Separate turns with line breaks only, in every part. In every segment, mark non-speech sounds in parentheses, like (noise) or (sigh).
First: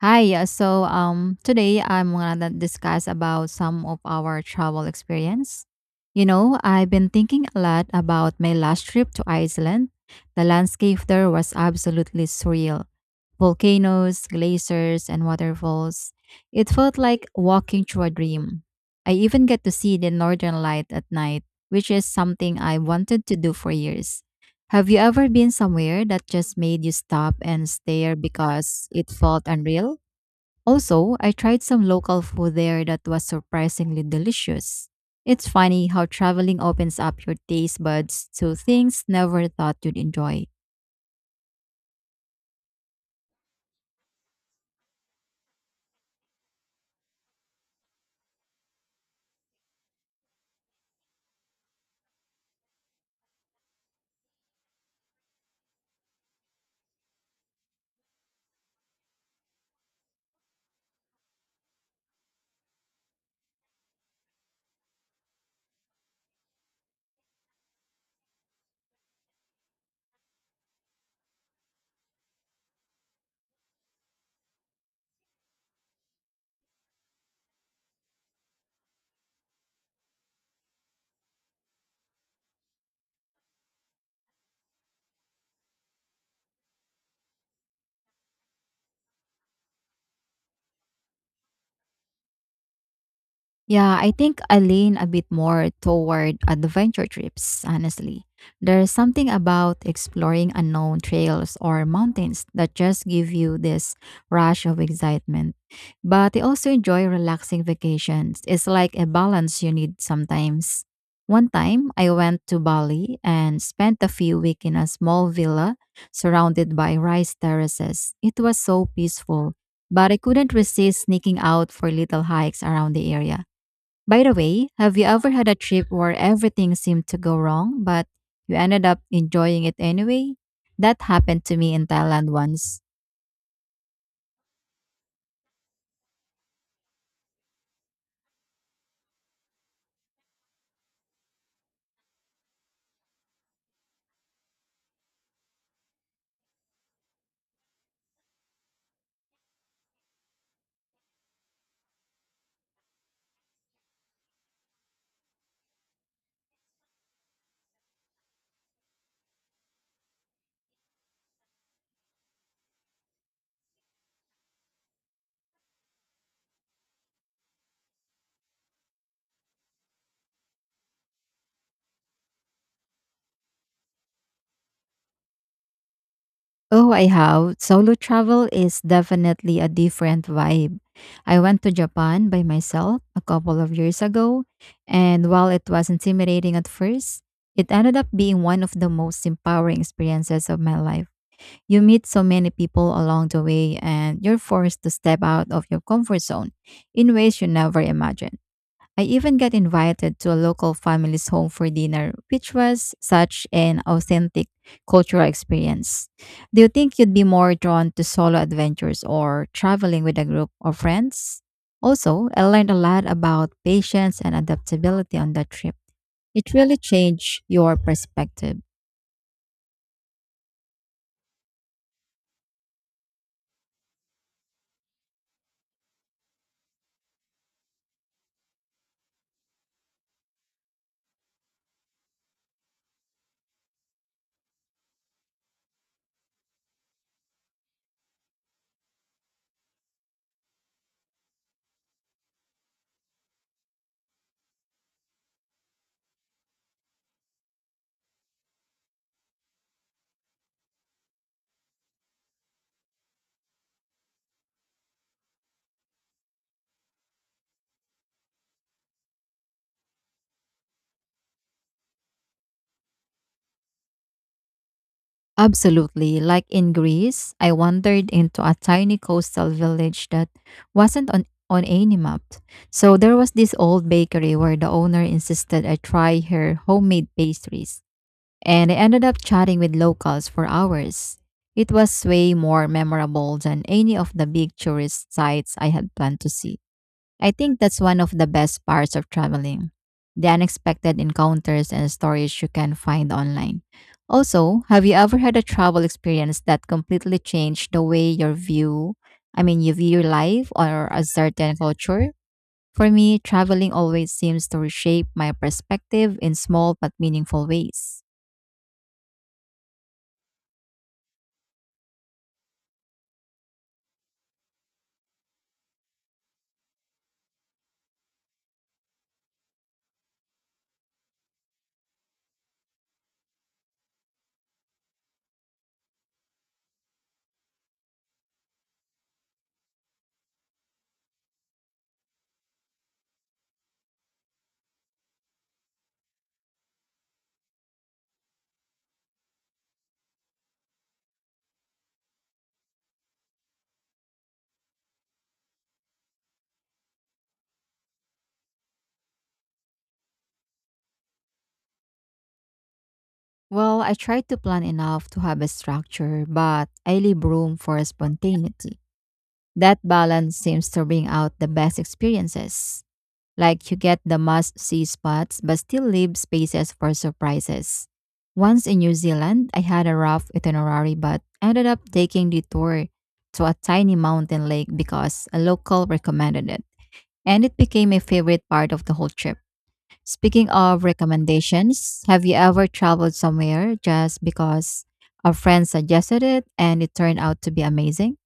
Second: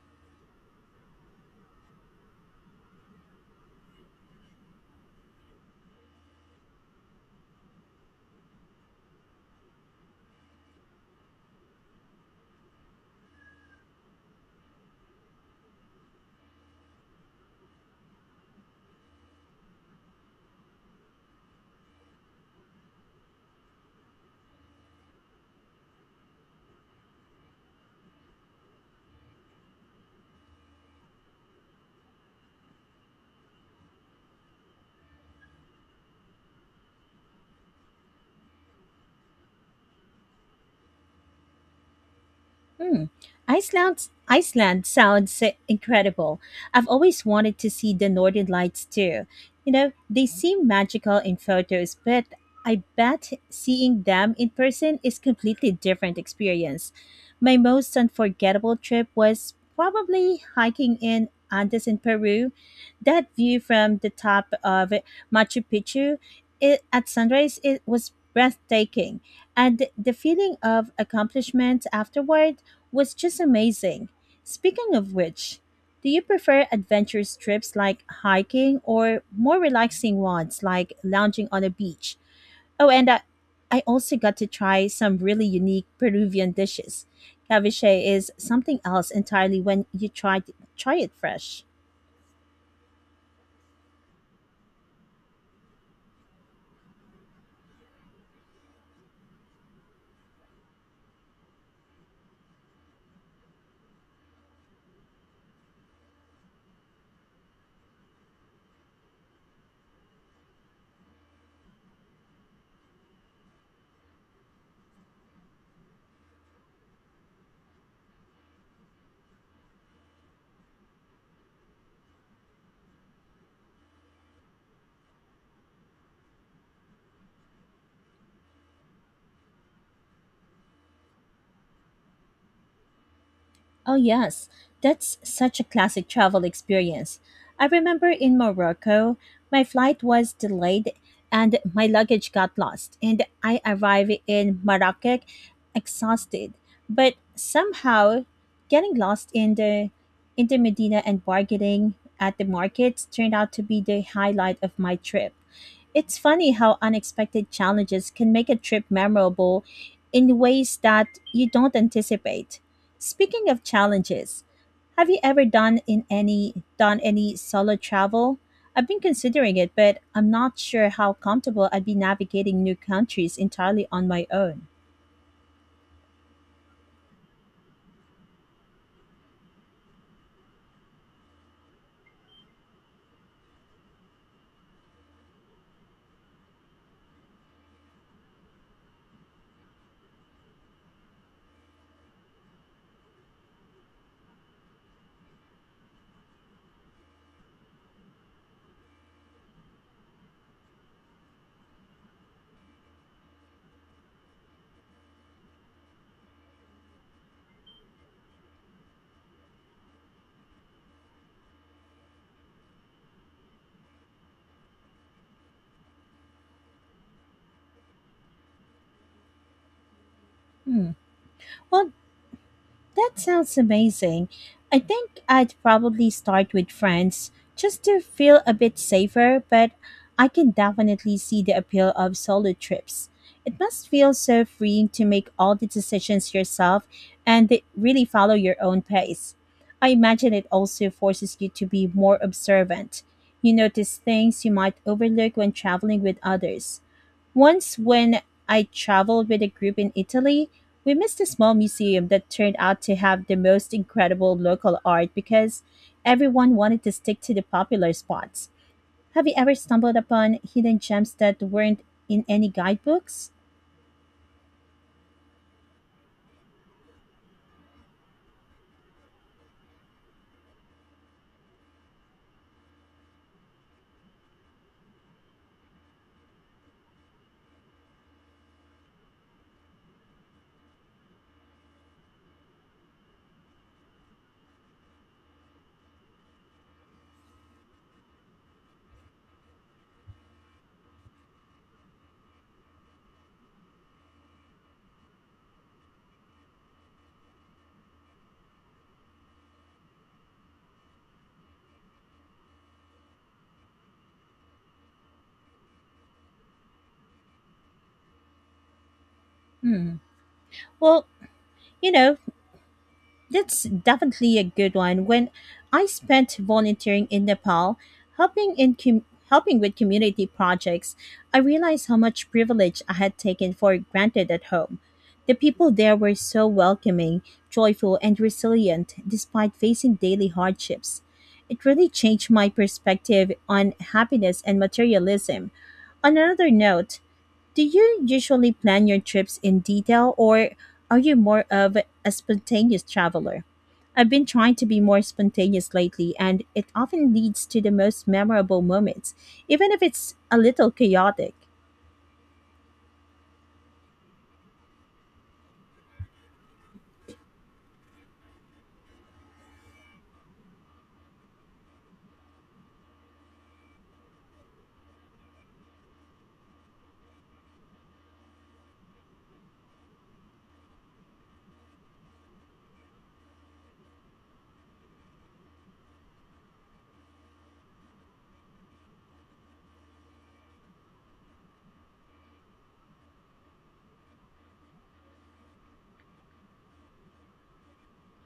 Hi, yeah, so today I'm gonna discuss about some of our travel experience. You know, I've been thinking a lot about my last trip to Iceland. The landscape there was absolutely surreal. Volcanoes, glaciers, and waterfalls. It felt like walking through a dream. I even get to see the northern light at night, which is something I wanted to do for years. Have you ever been somewhere that just made you stop and stare because it felt unreal? Also, I tried some local food there that was surprisingly delicious. It's funny how traveling opens up your taste buds to things never thought you'd enjoy.
Hmm. Iceland sounds incredible. I've always wanted to see the Northern Lights too. They seem magical in photos, but I bet seeing them in person is completely different experience. My most unforgettable trip was probably hiking in Andes in Peru. That view from the top of Machu Picchu at sunrise it was breathtaking, and the feeling of accomplishment afterward was just amazing. Speaking of which, do you prefer adventurous trips like hiking or more relaxing ones like lounging on a beach? Oh, and I also got to try some really unique Peruvian dishes. Ceviche is something else entirely when you try it fresh.
Yeah, I think I lean a bit more toward adventure trips, honestly. There's something about exploring unknown trails or mountains that just give you this rush of excitement. But I also enjoy relaxing vacations. It's like a balance you need sometimes. One time, I went to Bali and spent a few weeks in a small villa surrounded by rice terraces. It was so peaceful, but I couldn't resist sneaking out for little hikes around the area. By the way, have you ever had a trip where everything seemed to go wrong, but you ended up enjoying it anyway? That happened to me in Thailand once.
Oh, yes, that's such a classic travel experience. I remember in Morocco, my flight was delayed and my luggage got lost, and I arrived in Marrakech exhausted, but somehow getting lost in the Medina and bargaining at the markets turned out to be the highlight of my trip. It's funny how unexpected challenges can make a trip memorable in ways that you don't anticipate. Speaking of challenges, have you ever done any solo travel? I've been considering it, but I'm not sure how comfortable I'd be navigating new countries entirely on my own.
Oh, I have. Solo travel is definitely a different vibe. I went to Japan by myself a couple of years ago, and while it was intimidating at first, it ended up being one of the most empowering experiences of my life. You meet so many people along the way, and you're forced to step out of your comfort zone in ways you never imagined. I even got invited to a local family's home for dinner, which was such an authentic cultural experience. Do you think you'd be more drawn to solo adventures or traveling with a group of friends? Also, I learned a lot about patience and adaptability on that trip. It really changed your perspective.
Hmm. Well, that sounds amazing. I think I'd probably start with friends just to feel a bit safer, but I can definitely see the appeal of solo trips. It must feel so freeing to make all the decisions yourself and really follow your own pace. I imagine it also forces you to be more observant. You notice things you might overlook when traveling with others. Once, when I traveled with a group in Italy, we missed a small museum that turned out to have the most incredible local art because everyone wanted to stick to the popular spots. Have you ever stumbled upon hidden gems that weren't in any guidebooks?
Absolutely. Like in Greece, I wandered into a tiny coastal village that wasn't on any map. So there was this old bakery where the owner insisted I try her homemade pastries. And I ended up chatting with locals for hours. It was way more memorable than any of the big tourist sites I had planned to see. I think that's one of the best parts of traveling, the unexpected encounters and stories you can find online. Also, have you ever had a travel experience that completely changed the way your view, I mean, you view your life or a certain culture? For me, traveling always seems to reshape my perspective in small but meaningful ways.
Hmm. Well, you know, that's definitely a good one. When I spent volunteering in Nepal, helping in com- helping with community projects, I realized how much privilege I had taken for granted at home. The people there were so welcoming, joyful, and resilient despite facing daily hardships. It really changed my perspective on happiness and materialism. On another note, do you usually plan your trips in detail or are you more of a spontaneous traveler? I've been trying to be more spontaneous lately, and it often leads to the most memorable moments, even if it's a little chaotic.
Well, I try to plan enough to have a structure, but I leave room for spontaneity. That balance seems to bring out the best experiences. Like you get the must see spots but still leave spaces for surprises. Once in New Zealand, I had a rough itinerary but ended up taking the tour to a tiny mountain lake because a local recommended it. And it became a favorite part of the whole trip. Speaking of recommendations, have you ever traveled somewhere just because a friend suggested it and it turned out to be amazing?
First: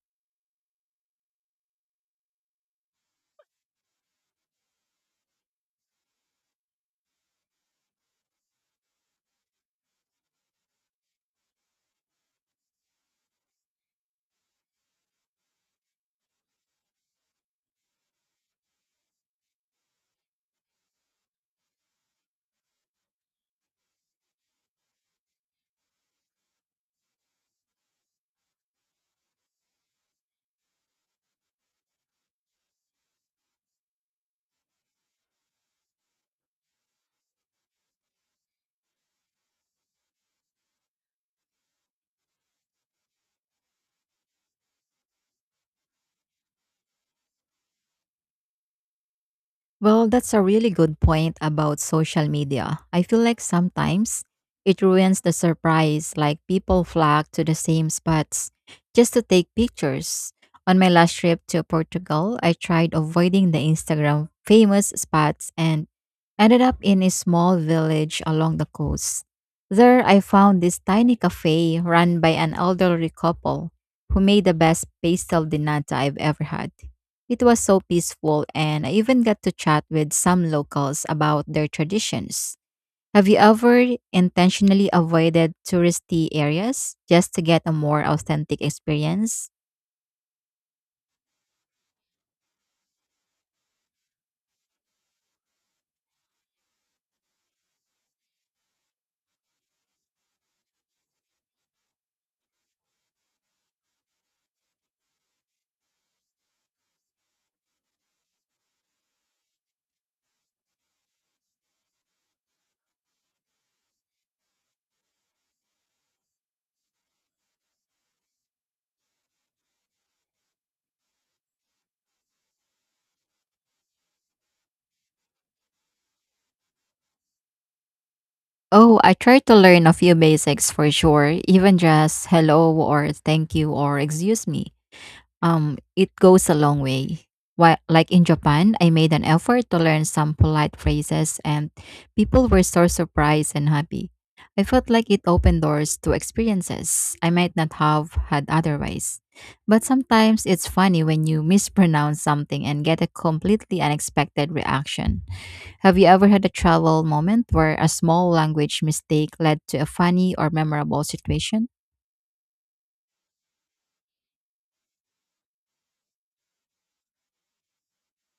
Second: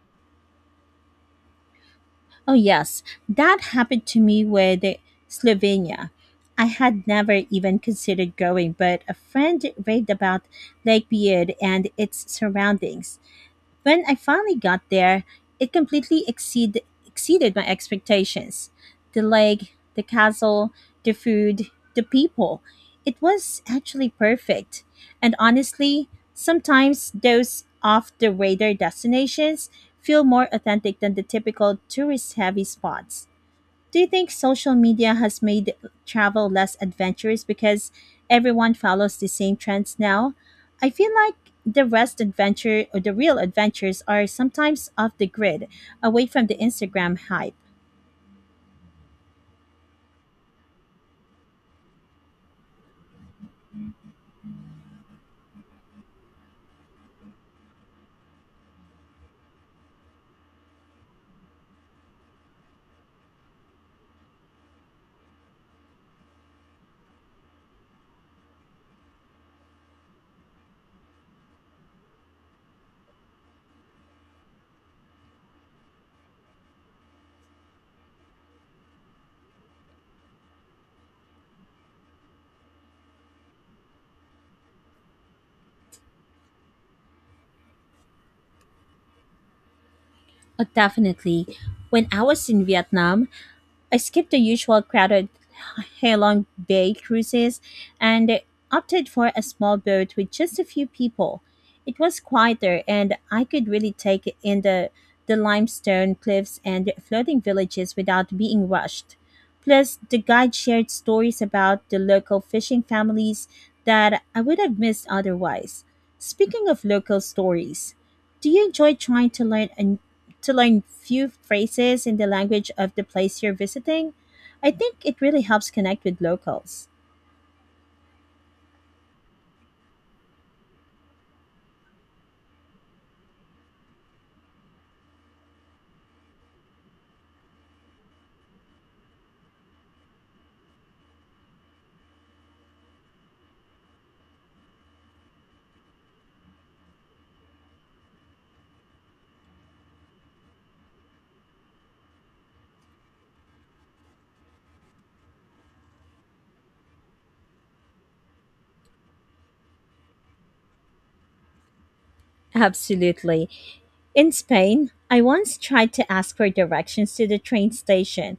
Oh, yes, that happened to me with Slovenia. I had never even considered going, but a friend raved about Lake Beard and its surroundings. When I finally got there, it completely exceeded my expectations. The lake, the castle, the food, the people. It was actually perfect. And honestly, sometimes those off the radar destinations feel more authentic than the typical tourist heavy spots. Do you think social media has made travel less adventurous because everyone follows the same trends now? I feel like the rest adventure or the real adventures are sometimes off the grid, away from the Instagram hype.
Well, that's a really good point about social media. I feel like sometimes it ruins the surprise, like people flock to the same spots just to take pictures. On my last trip to Portugal, I tried avoiding the Instagram famous spots and ended up in a small village along the coast. There, I found this tiny cafe run by an elderly couple who made the best pastel de nata I've ever had. It was so peaceful, and I even got to chat with some locals about their traditions. Have you ever intentionally avoided touristy areas just to get a more authentic experience?
Oh, definitely. When I was in Vietnam, I skipped the usual crowded Halong Bay cruises and opted for a small boat with just a few people. It was quieter and I could really take in the limestone cliffs and floating villages without being rushed. Plus, the guide shared stories about the local fishing families that I would have missed otherwise. Speaking of local stories, do you enjoy trying to learn a to learn few phrases in the language of the place you're visiting? I think it really helps connect with locals.
Oh, I try to learn a few basics for sure, even just hello or thank you or excuse me. It goes a long way. While, like in Japan, I made an effort to learn some polite phrases, and people were so surprised and happy. I felt like it opened doors to experiences I might not have had otherwise. But sometimes it's funny when you mispronounce something and get a completely unexpected reaction. Have you ever had a travel moment where a small language mistake led to a funny or memorable situation?
Absolutely. In Spain, I once tried to ask for directions to the train station,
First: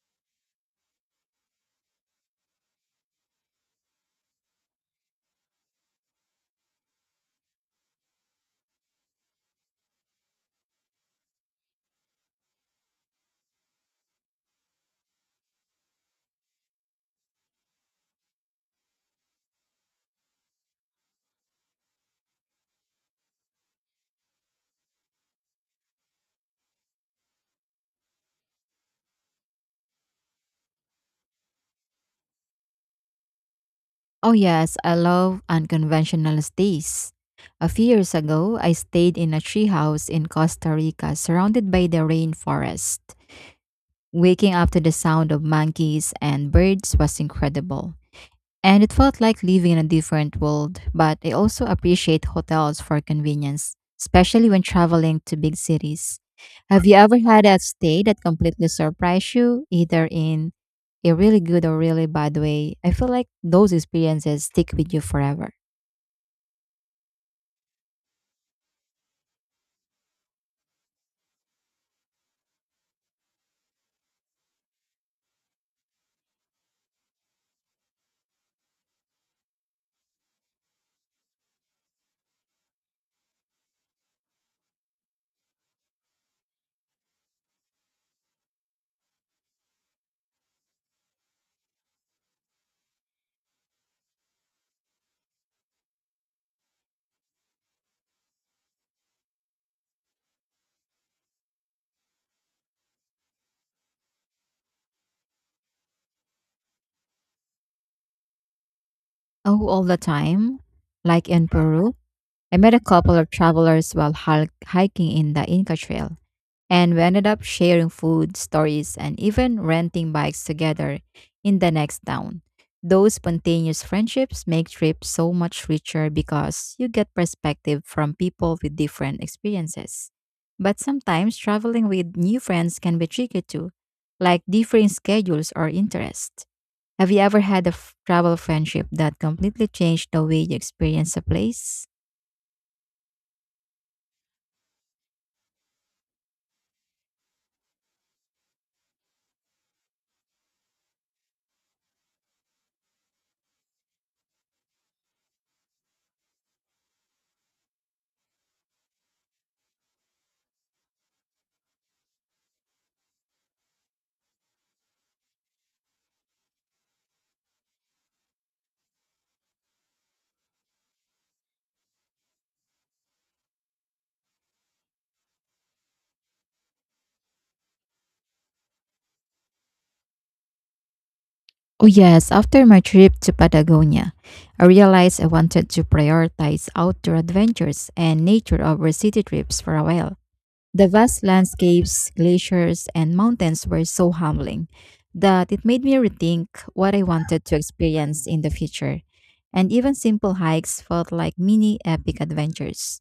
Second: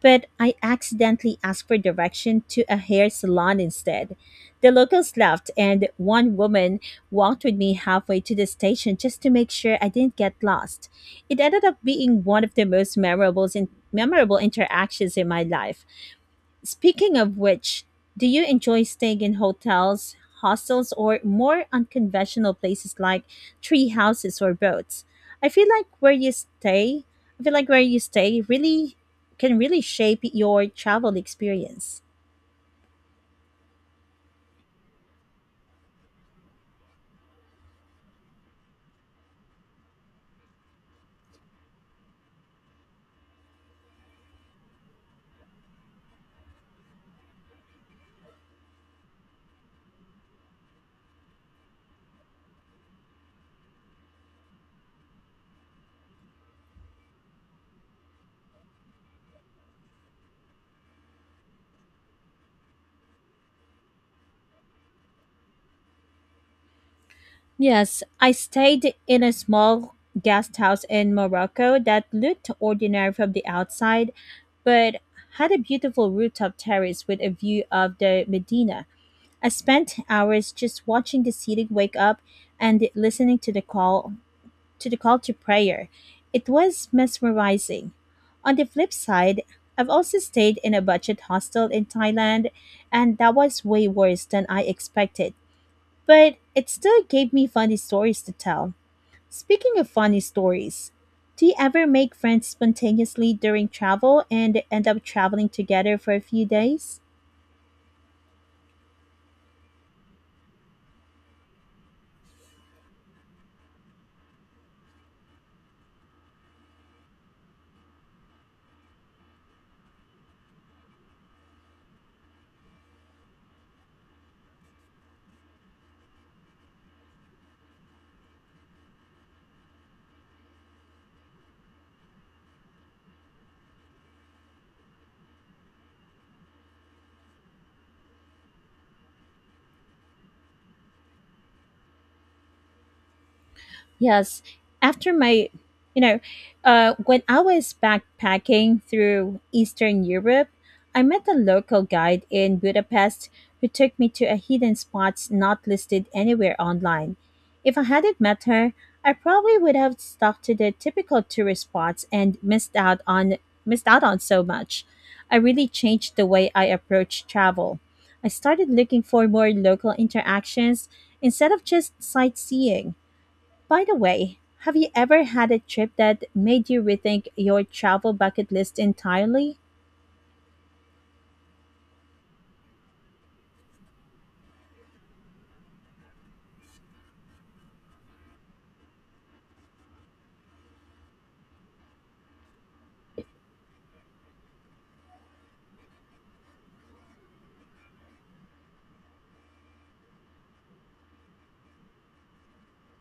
but I accidentally asked for direction to a hair salon instead. The locals laughed, and one woman walked with me halfway to the station just to make sure I didn't get lost. It ended up being one of the memorable interactions in my life. Speaking of which, do you enjoy staying in hotels, hostels, or more unconventional places like tree houses or boats? I feel like where you stay, I feel like where you stay really can really shape your travel experience.
Oh, yes, I love unconventional stays. A few years ago, I stayed in a treehouse in Costa Rica surrounded by the rainforest. Waking up to the sound of monkeys and birds was incredible, and it felt like living in a different world. But I also appreciate hotels for convenience, especially when traveling to big cities. Have you ever had a stay that completely surprised you, either in a really good or really bad way? I feel like those experiences stick with you forever.
Yes, I stayed in a small guest house in Morocco that looked ordinary from the outside, but had a beautiful rooftop terrace with a view of the Medina. I spent hours just watching the city wake up and listening to the call to prayer. It was mesmerizing. On the flip side, I've also stayed in a budget hostel in Thailand and that was way worse than I expected. But it still gave me funny stories to tell. Speaking of funny stories, do you ever make friends spontaneously during travel and end up traveling together for a few days?
Oh, all the time. Like in Peru, I met a couple of travelers while hiking in the Inca Trail. And we ended up sharing food, stories, and even renting bikes together in the next town. Those spontaneous friendships make trips so much richer because you get perspective from people with different experiences. But sometimes traveling with new friends can be tricky too, like differing schedules or interests. Have you ever had a travel friendship that completely changed the way you experience a place?
Yes. After my, you know, when I was backpacking through Eastern Europe, I met a local guide in Budapest who took me to a hidden spots not listed anywhere online. If I hadn't met her, I probably would have stuck to the typical tourist spots and missed out on so much. I really changed the way I approach travel. I started looking for more local interactions instead of just sightseeing. By the way, have you ever had a trip that made you rethink your travel bucket list entirely?
Oh, yes. After my trip to Patagonia, I realized I wanted to prioritize outdoor adventures and nature over city trips for a while. The vast landscapes, glaciers, and mountains were so humbling that it made me rethink what I wanted to experience in the future. And even simple hikes felt like mini epic adventures.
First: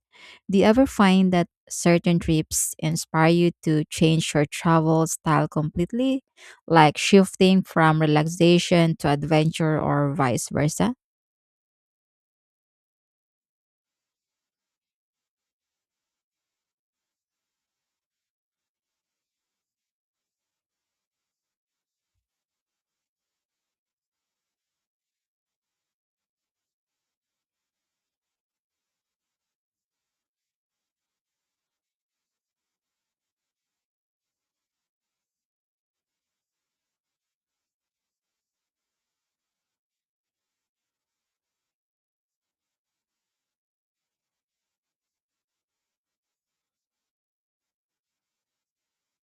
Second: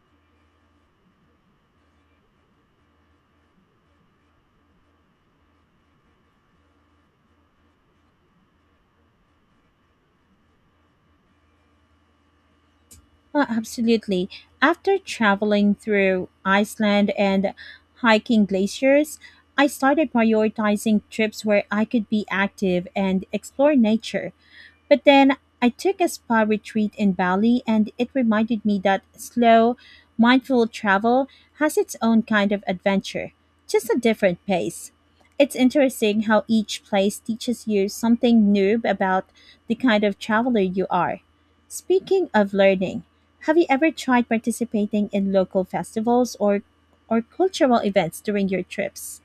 Do you ever find that certain trips inspire you to change your travel style completely, like shifting from relaxation to adventure or vice versa?
Absolutely. After traveling through Iceland and hiking glaciers, I started prioritizing trips where I could be active and explore nature. But then I took a spa retreat in Bali, and it reminded me that slow, mindful travel has its own kind of adventure, just a different pace. It's interesting how each place teaches you something new about the kind of traveler you are. Speaking of learning, have you ever tried participating in local festivals or cultural events during your trips?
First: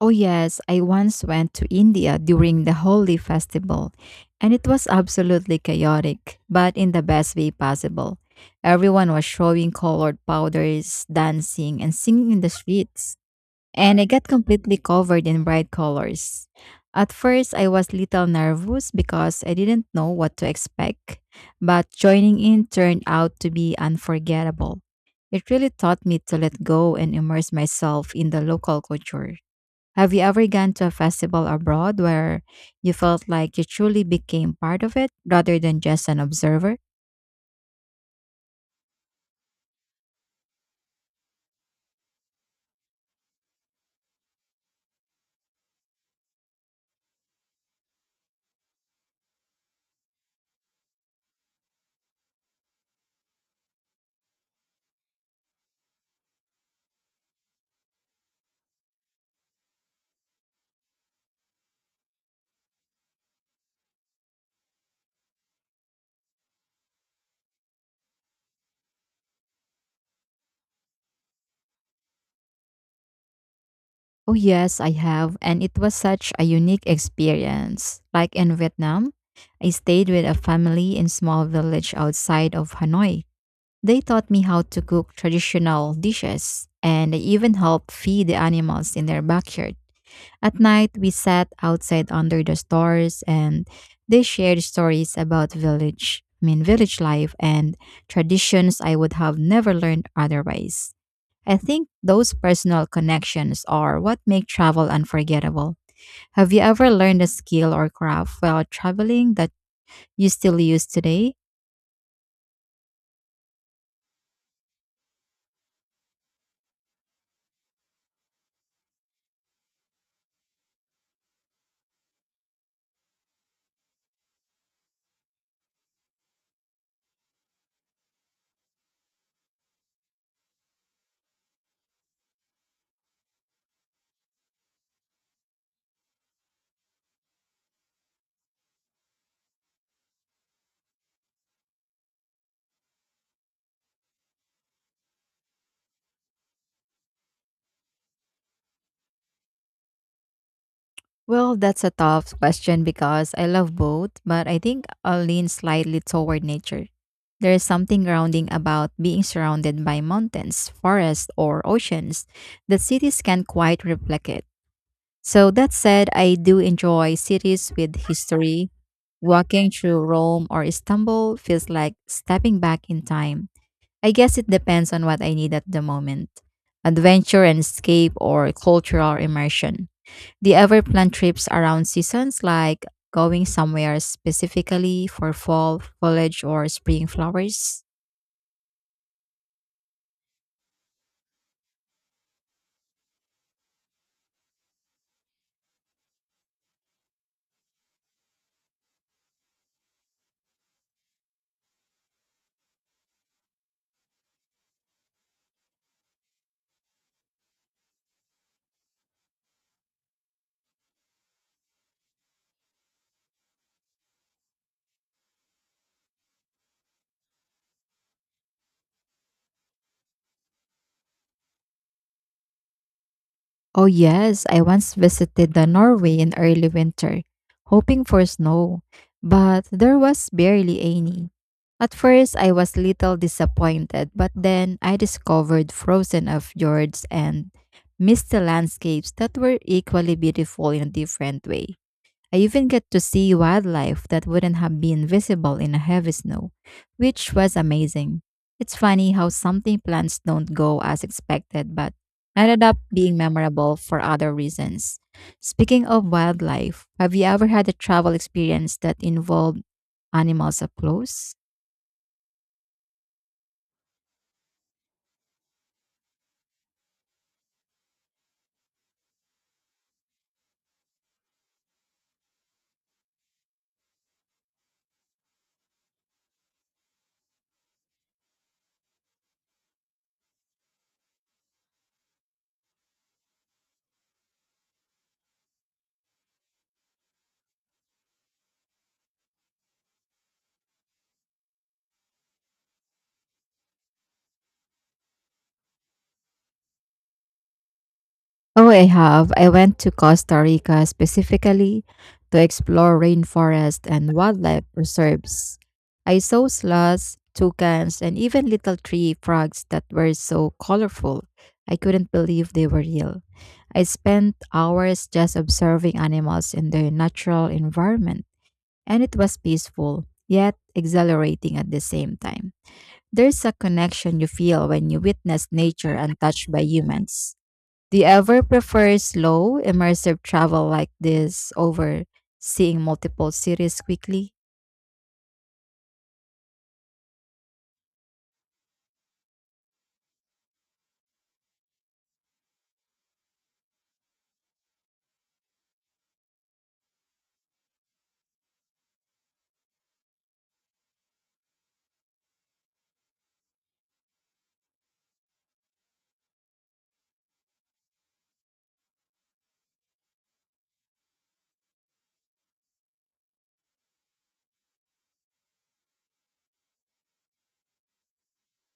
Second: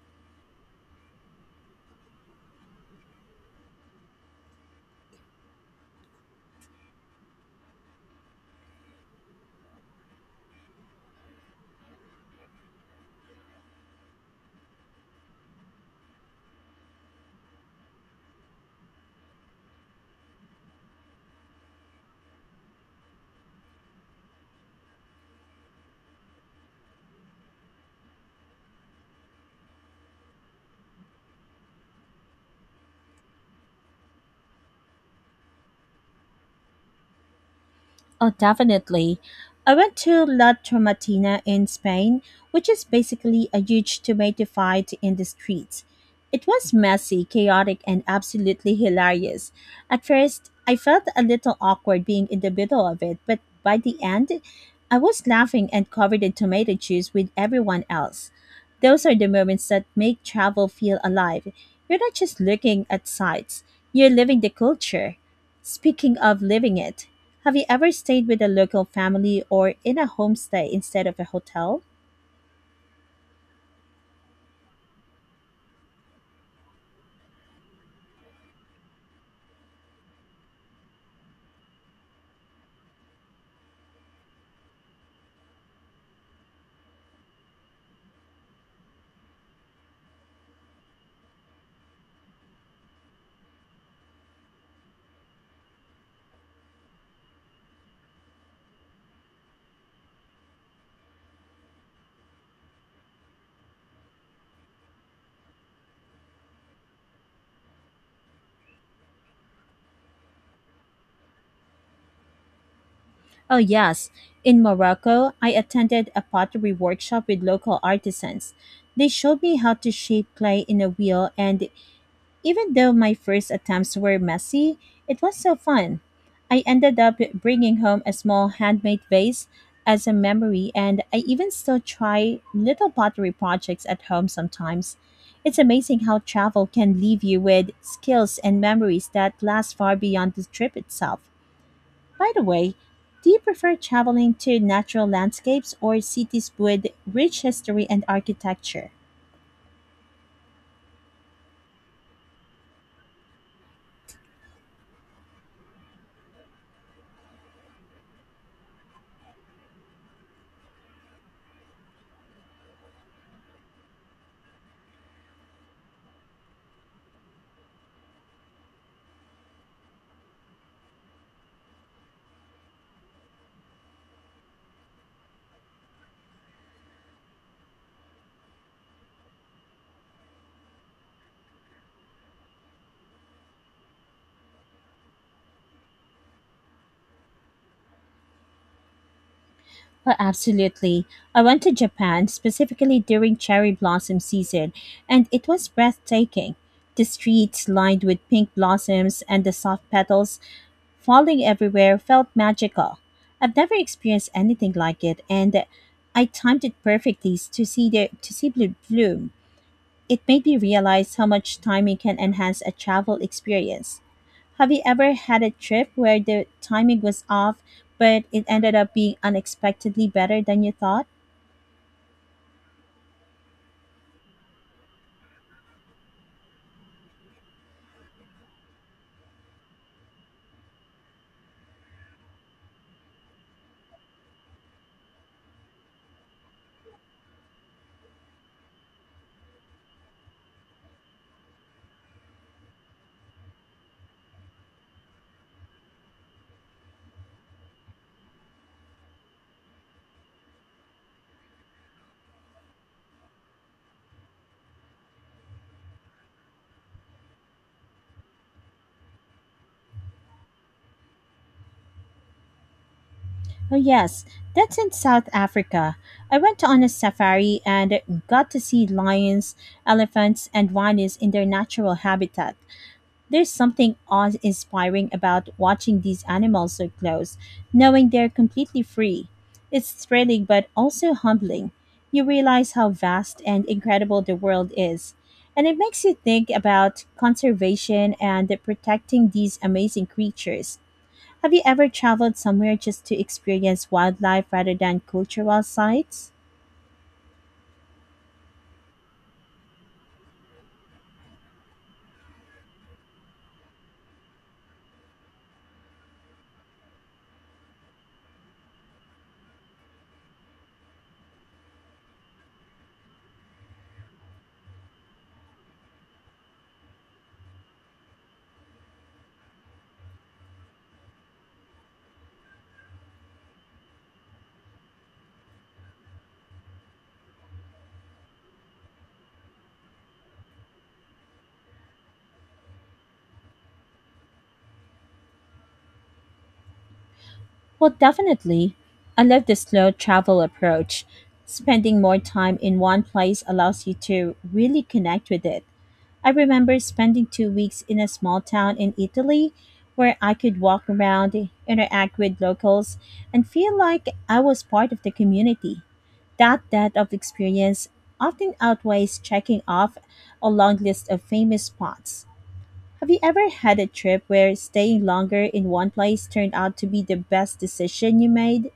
Oh, yes, I once went to India during the Holi festival, and it was absolutely chaotic, but in the best way possible. Everyone was showing colored powders, dancing, and singing in the streets, and I got completely covered in bright colors. At first, I was little nervous because I didn't know what to expect, but joining in turned out to be unforgettable. It really taught me to let go and immerse myself in the local culture. Have you ever gone to a festival abroad where you felt like you truly became part of it rather than just an observer?
Oh, definitely. I went to La Tomatina in Spain, which is basically a huge tomato fight in the streets. It was messy, chaotic, and absolutely hilarious. At first, I felt a little awkward being in the middle of it, but by the end, I was laughing and covered in tomato juice with everyone else. Those are the moments that make travel feel alive. You're not just looking at sights, you're living the culture. Speaking of living it, have you ever stayed with a local family or in a homestay instead of a hotel?
Oh, yes, I have. And it was such a unique experience. Like in Vietnam, I stayed with a family in small village outside of Hanoi. They taught me how to cook traditional dishes and they even helped feed the animals in their backyard. At night, we sat outside under the stars and they shared stories about village, I mean, village life and traditions I would have never learned otherwise. I think those personal connections are what make travel unforgettable. Have you ever learned a skill or craft while traveling that you still use today?
Oh, yes. In Morocco, I attended a pottery workshop with local artisans. They showed me how to shape clay in a wheel, and even though my first attempts were messy, it was so fun. I ended up bringing home a small handmade vase as a memory, and I even still try little pottery projects at home sometimes. It's amazing how travel can leave you with skills and memories that last far beyond the trip itself. By the way, do you prefer traveling to natural landscapes or cities with rich history and architecture?
Well, that's a tough question because I love both, but I think I'll lean slightly toward nature. There is something grounding about being surrounded by mountains, forests, or oceans that cities can't quite replicate. So, that said, I do enjoy cities with history. Walking through Rome or Istanbul feels like stepping back in time. I guess it depends on what I need at the moment, adventure and escape or cultural immersion. Do you ever plan trips around seasons like going somewhere specifically for fall foliage or spring flowers?
Oh, absolutely. I went to Japan specifically during cherry blossom season, and it was breathtaking. The streets lined with pink blossoms and the soft petals falling everywhere felt magical. I've never experienced anything like it, and I timed it perfectly to see the to see blue bloom. It made me realize how much timing can enhance a travel experience. Have you ever had a trip where the timing was off, but it ended up being unexpectedly better than you thought?
Oh, yes. I once visited the Norway in early winter, hoping for snow, but there was barely any. At first, I was little disappointed, but then I discovered frozen of fjords and misty landscapes that were equally beautiful in a different way. I even get to see wildlife that wouldn't have been visible in a heavy snow, which was amazing. It's funny how something plans don't go as expected but ended up being memorable for other reasons. Speaking of wildlife, have you ever had a travel experience that involved animals up close?
Oh, yes, that's in South Africa. I went on a safari and got to see lions, elephants, and rhinos in their natural habitat. There's something awe inspiring about watching these animals so close, knowing they're completely free. It's thrilling but also humbling. You realize how vast and incredible the world is. And it makes you think about conservation and protecting these amazing creatures. Have you ever traveled somewhere just to experience wildlife rather than cultural sites?
Oh, I have. I went to Costa Rica specifically to explore rainforest and wildlife reserves. I saw sloths, toucans, and even little tree frogs that were so colorful. I couldn't believe they were real. I spent hours just observing animals in their natural environment, and it was peaceful, yet exhilarating at the same time. There's a connection you feel when you witness nature untouched by humans. Do you ever prefer slow, immersive travel like this over seeing multiple cities quickly?
Well, definitely. I love the slow travel approach. Spending more time in one place allows you to really connect with it. I remember spending 2 weeks in a small town in Italy where I could walk around, interact with locals, and feel like I was part of the community. That depth of experience often outweighs checking off a long list of famous spots. Have you ever had a trip where staying longer in one place turned out to be the best decision you made?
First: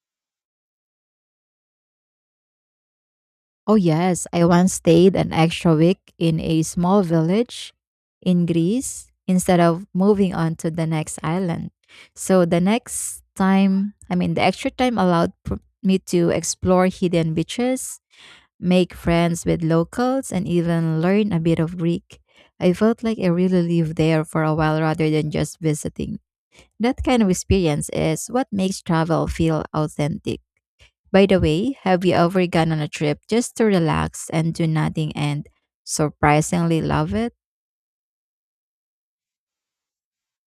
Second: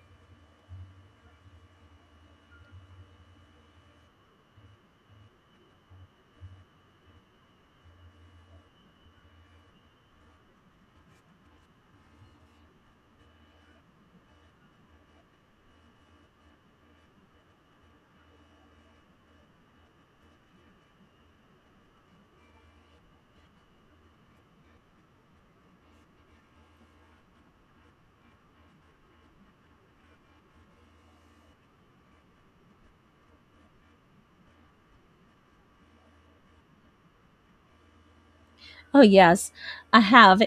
Oh, yes. I once stayed an extra week in a small village in Greece instead of moving on to the next island. So the next time, I mean, the extra time allowed me to explore hidden beaches, make friends with locals, and even learn a bit of Greek. I felt like I really lived there for a while rather than just visiting. That kind of experience is what makes travel feel authentic. By the way, have you ever gone on a trip just to relax and do nothing and surprisingly love it?
Oh, yes, I have.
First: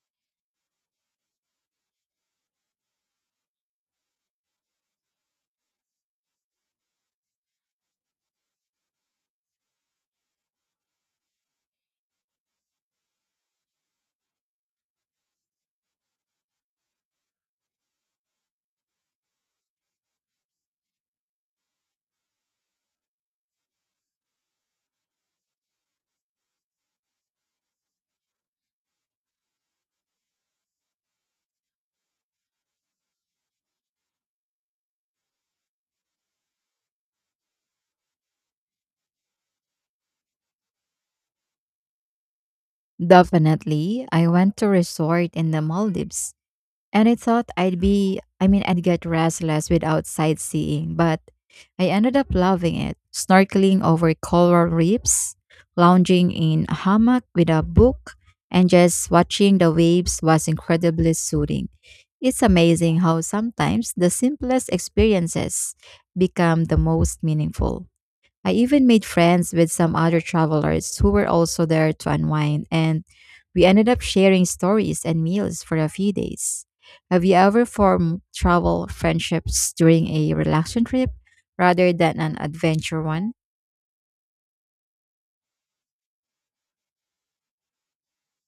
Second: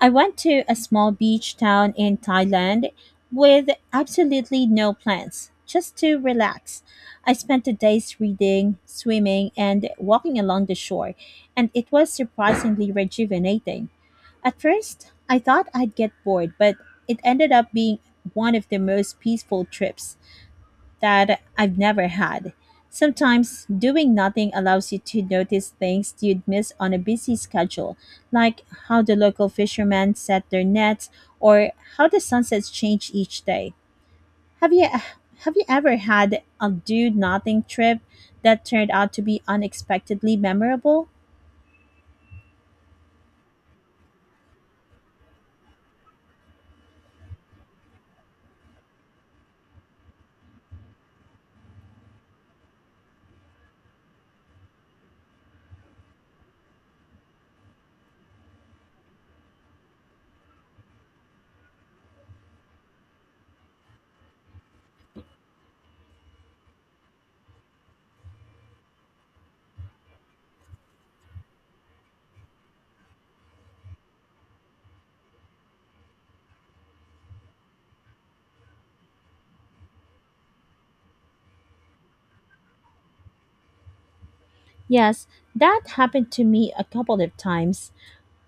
I went to a small beach town in Thailand with absolutely no plans, just to relax. I spent the days reading, swimming, and walking along the shore, and it was surprisingly rejuvenating. At first, I thought I'd get bored, but it ended up being one of the most peaceful trips that I've never had. Sometimes doing nothing allows you to notice things you'd miss on a busy schedule, like how the local fishermen set their nets or how the sunsets change each day. Have you have you ever had a do nothing trip that turned out to be unexpectedly memorable?
Definitely. I went to a resort in the Maldives, and I thought I'd be, I mean, I'd get restless without sightseeing, but I ended up loving it. Snorkeling over coral reefs, lounging in a hammock with a book, and just watching the waves was incredibly soothing. It's amazing how sometimes the simplest experiences become the most meaningful. I even made friends with some other travelers who were also there to unwind, and we ended up sharing stories and meals for a few days. Have you ever formed travel friendships during a relaxation trip rather than an adventure one?
Yes, that happened to me a couple of times.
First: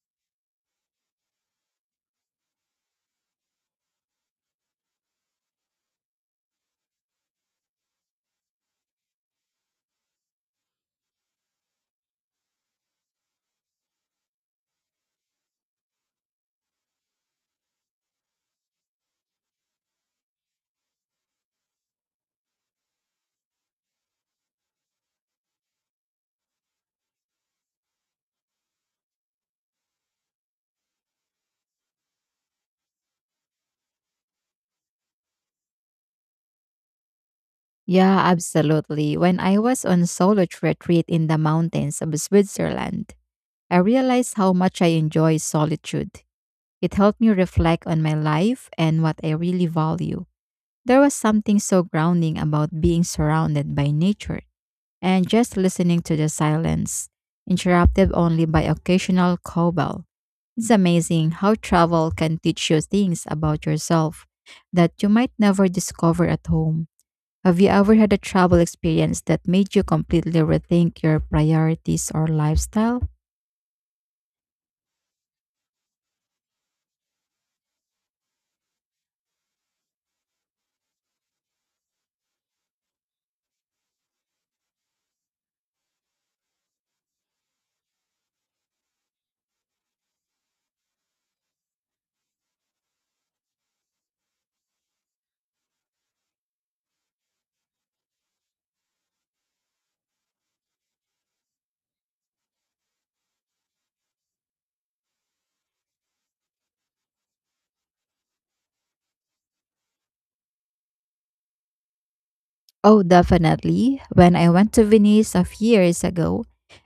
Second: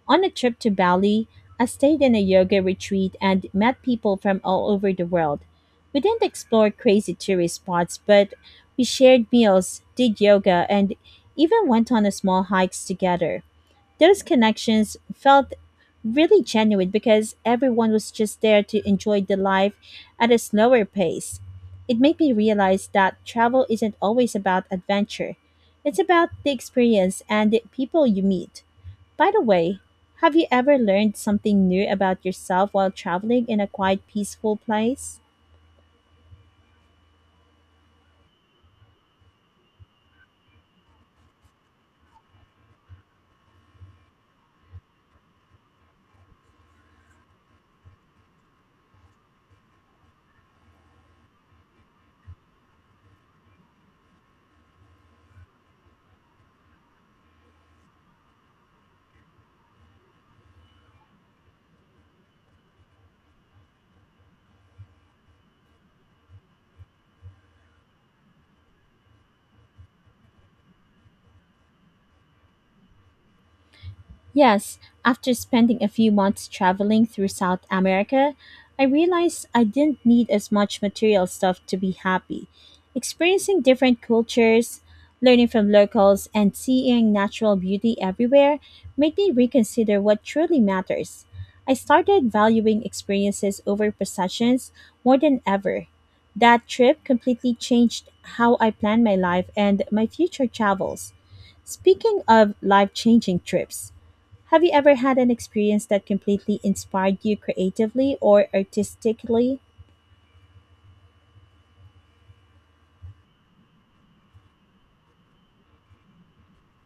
On a trip to Bali, I stayed in a yoga retreat and met people from all over the world. We didn't explore crazy tourist spots, but we shared meals, did yoga, and even went on a small hikes together. Those connections felt really genuine because everyone was just there to enjoy the life at a slower pace. It made me realize that travel isn't always about adventure. It's about the experience and the people you meet. By the way, have you ever learned something new about yourself while traveling in a quiet, peaceful place?
Yeah, absolutely. When I was on solo retreat in the mountains of Switzerland, I realized how much I enjoy solitude. It helped me reflect on my life and what I really value. There was something so grounding about being surrounded by nature and just listening to the silence, interrupted only by occasional cowbell. It's amazing how travel can teach you things about yourself that you might never discover at home. Have you ever had a travel experience that made you completely rethink your priorities or lifestyle?
Yes, after spending a few months traveling through South America, I realized I didn't need as much material stuff to be happy. Experiencing different cultures, learning from locals, and seeing natural beauty everywhere made me reconsider what truly matters. I started valuing experiences over possessions more than ever. That trip completely changed how I plan my life and my future travels. Speaking of life changing trips, have you ever had an experience that completely inspired you creatively or artistically?
Oh, definitely. When I went to Venice a few years ago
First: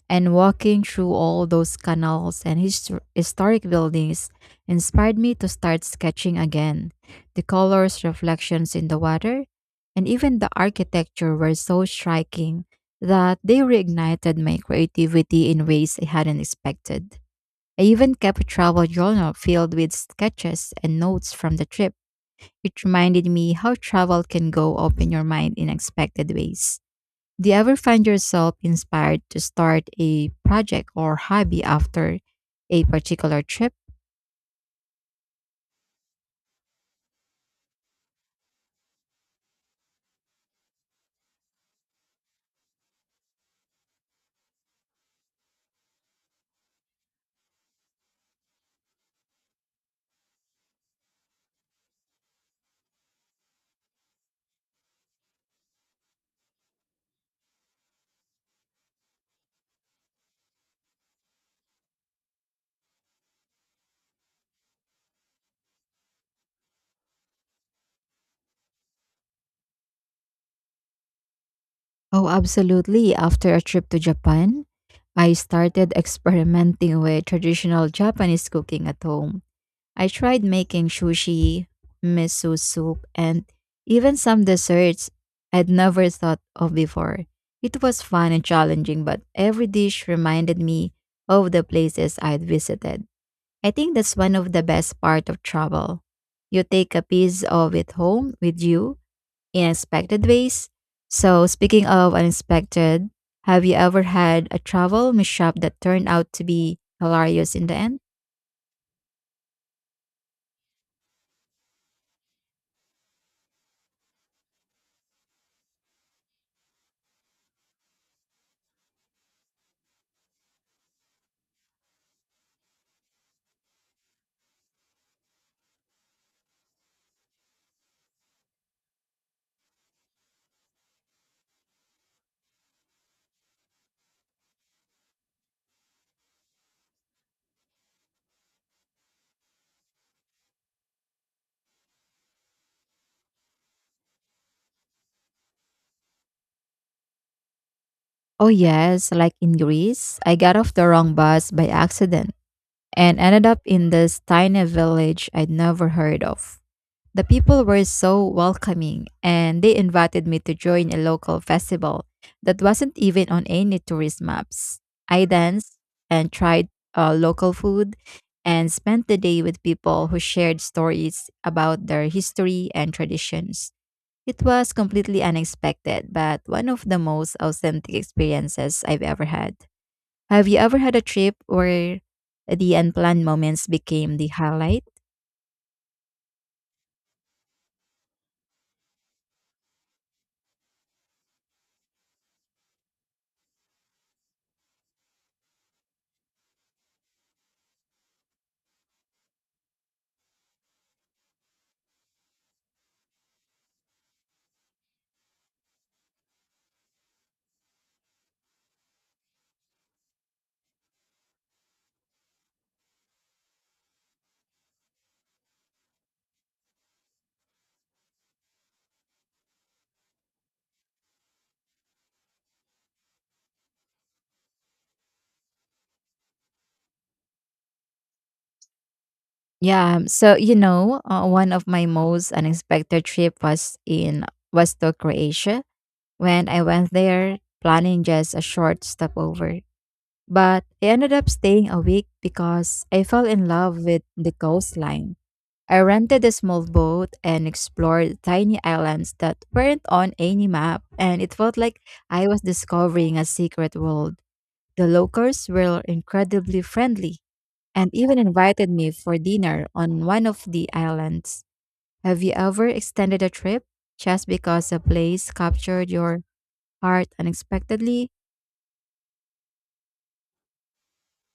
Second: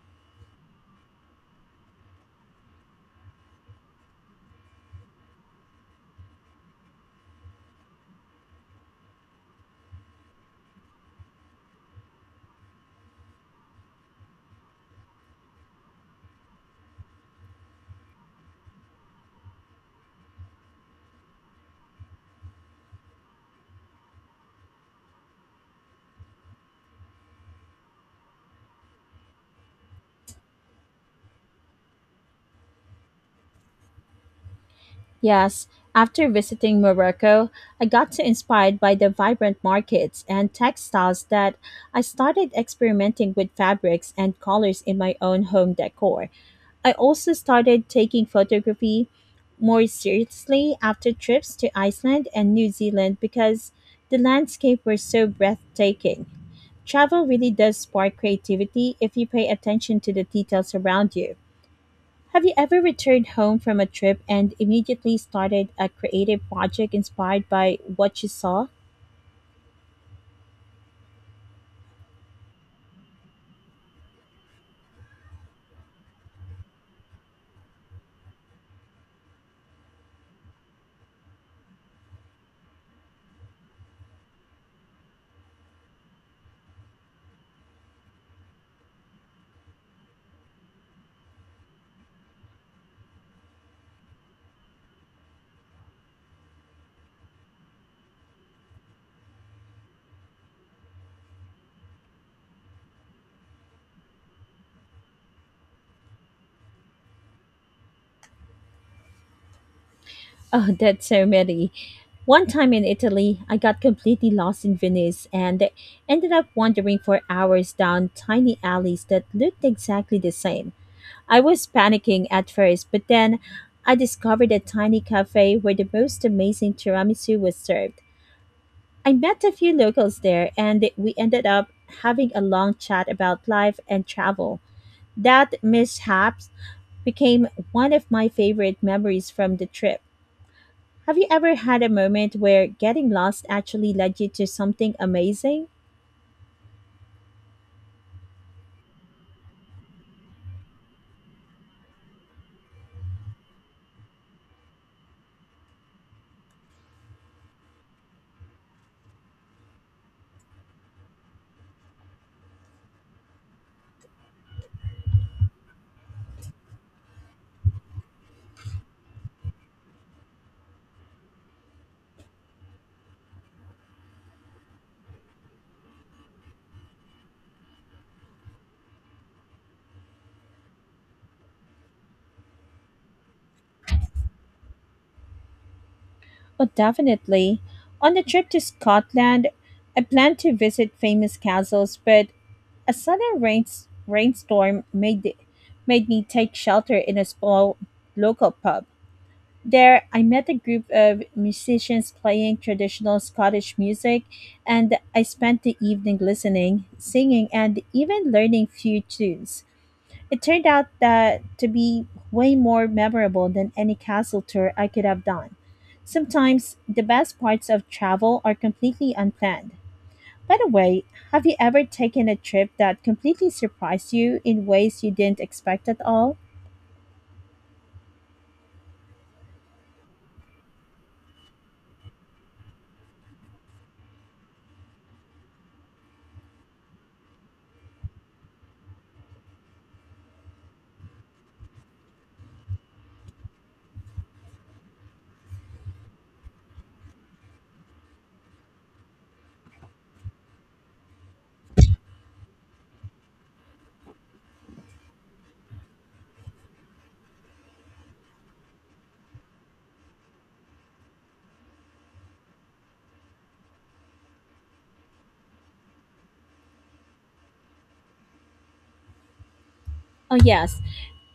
and walking through all those canals and historic buildings inspired me to start sketching again. The colors, reflections in the water, and even the architecture were so striking that they reignited my creativity in ways I hadn't expected. I even kept a travel journal filled with sketches and notes from the trip. It reminded me how travel can go open your mind in unexpected ways. Do you ever find yourself inspired to start a project or hobby after a particular trip?
Yes, after visiting Morocco, I got so inspired by the vibrant markets and textiles that I started experimenting with fabrics and colors in my own home decor. I also started taking photography more seriously after trips to Iceland and New Zealand because the landscape were so breathtaking. Travel really does spark creativity if you pay attention to the details around you. Have you ever returned home from a trip and immediately started a creative project inspired by what you saw? (laughs)
Oh, absolutely. After a trip to Japan, I started experimenting with traditional Japanese cooking at home. I tried making sushi, miso soup, and even some desserts I'd never thought of before. It was fun and challenging, but every dish reminded me of the places I'd visited. I think that's one of the best part of travel. You take a piece of it home with you in unexpected ways. So, speaking of unexpected, have you ever had a travel mishap that turned out to be hilarious in the end?
Oh, that's so many. One time in Italy, I got completely lost in Venice and ended up wandering for hours down tiny alleys that looked exactly the same. I was panicking at first, but then I discovered a tiny cafe where the most amazing tiramisu was served. I met a few locals there, and we ended up having a long chat about life and travel. That mishap became one of my favorite memories from the trip. Have you ever had a moment where getting lost actually led you to something amazing?
Oh, yes, like in Greece, I got off the wrong bus by accident and ended up in this tiny village I'd never heard of. The people were so welcoming and they invited me to join a local festival that wasn't even on any tourist maps. I danced and tried local food and spent the day with people who shared stories about their history and traditions. It was completely unexpected, but one of the most authentic experiences I've ever had. Have you ever had a trip where the unplanned moments became the highlight?
Oh, definitely. On the trip to Scotland, I planned to visit famous castles, but a rainstorm made me take shelter in a small local pub. There, I met a group of musicians playing traditional Scottish music, and I spent the evening listening, singing, and even learning few tunes. It turned out that to be way more memorable than any castle tour I could have done. Sometimes the best parts of travel are completely unplanned. By the way, have you ever taken a trip that completely surprised you in ways you didn't expect at all?
One of my most unexpected trip was in was to Croatia. When I went there, planning just a short stopover, but I ended up staying a week because I fell in love with the coastline. I rented a small boat and explored tiny islands that weren't on any map, and it felt like I was discovering a secret world. The locals were incredibly friendly and even invited me for dinner on one of the islands. Have you ever extended a trip just because a place captured your heart unexpectedly?
Oh, yes.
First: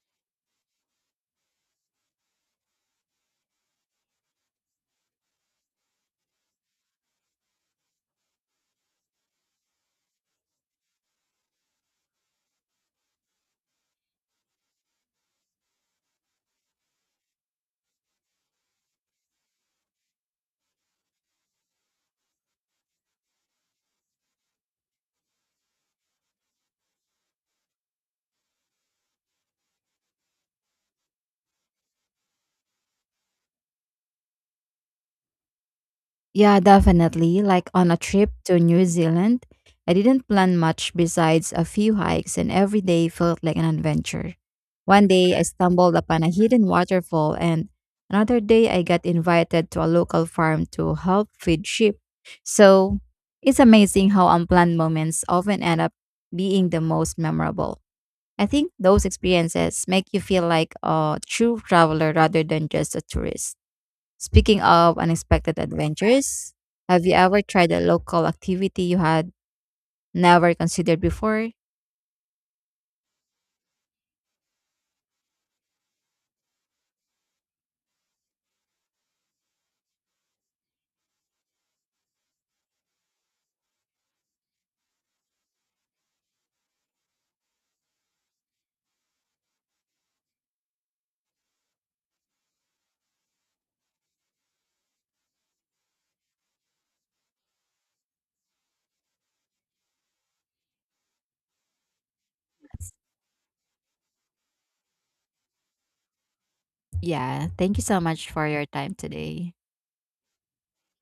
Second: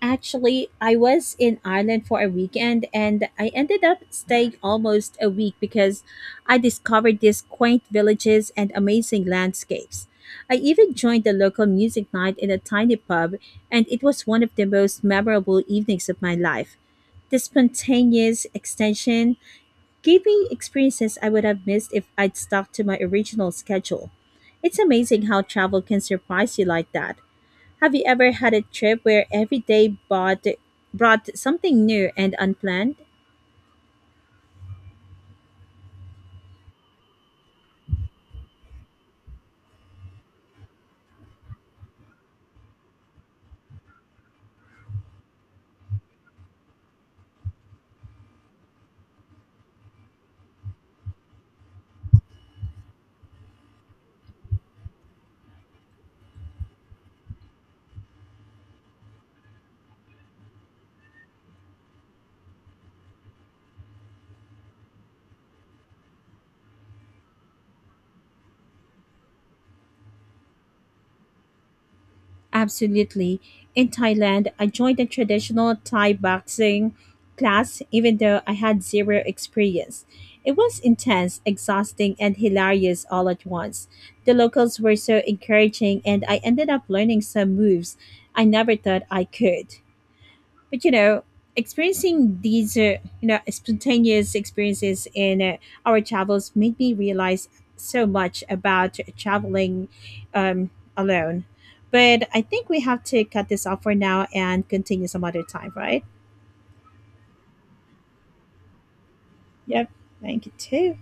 Actually, I was in Ireland for a weekend and I ended up staying almost a week because I discovered these quaint villages and amazing landscapes. I even joined the local music night in a tiny pub, and it was one of the most memorable evenings of my life. The spontaneous extension gave me experiences I would have missed if I'd stuck to my original schedule. It's amazing how travel can surprise you like that. Have you ever had a trip where every brought something new and unplanned?
Yeah, definitely. Like on a trip to New Zealand, I didn't plan much besides a few hikes, and every day felt like an adventure. One day I stumbled upon a hidden waterfall, and another day I got invited to a local farm to help feed sheep. So it's amazing how unplanned moments often end up being the most memorable. I think those experiences make you feel like a true traveler rather than just a tourist. Speaking of unexpected adventures, have you ever tried a local activity you had never considered before?
Absolutely. In Thailand, I joined a traditional Thai boxing class even though I had zero experience. It was intense, exhausting, and hilarious all at once. The locals were so encouraging, and I ended up learning some moves I never thought I could. But experiencing these spontaneous experiences in our travels made me realize so much about traveling um, alone. But I think we have to cut this off for now and continue some other time, right?
Yeah, thank you so much for your time today.
Yep, thank you too.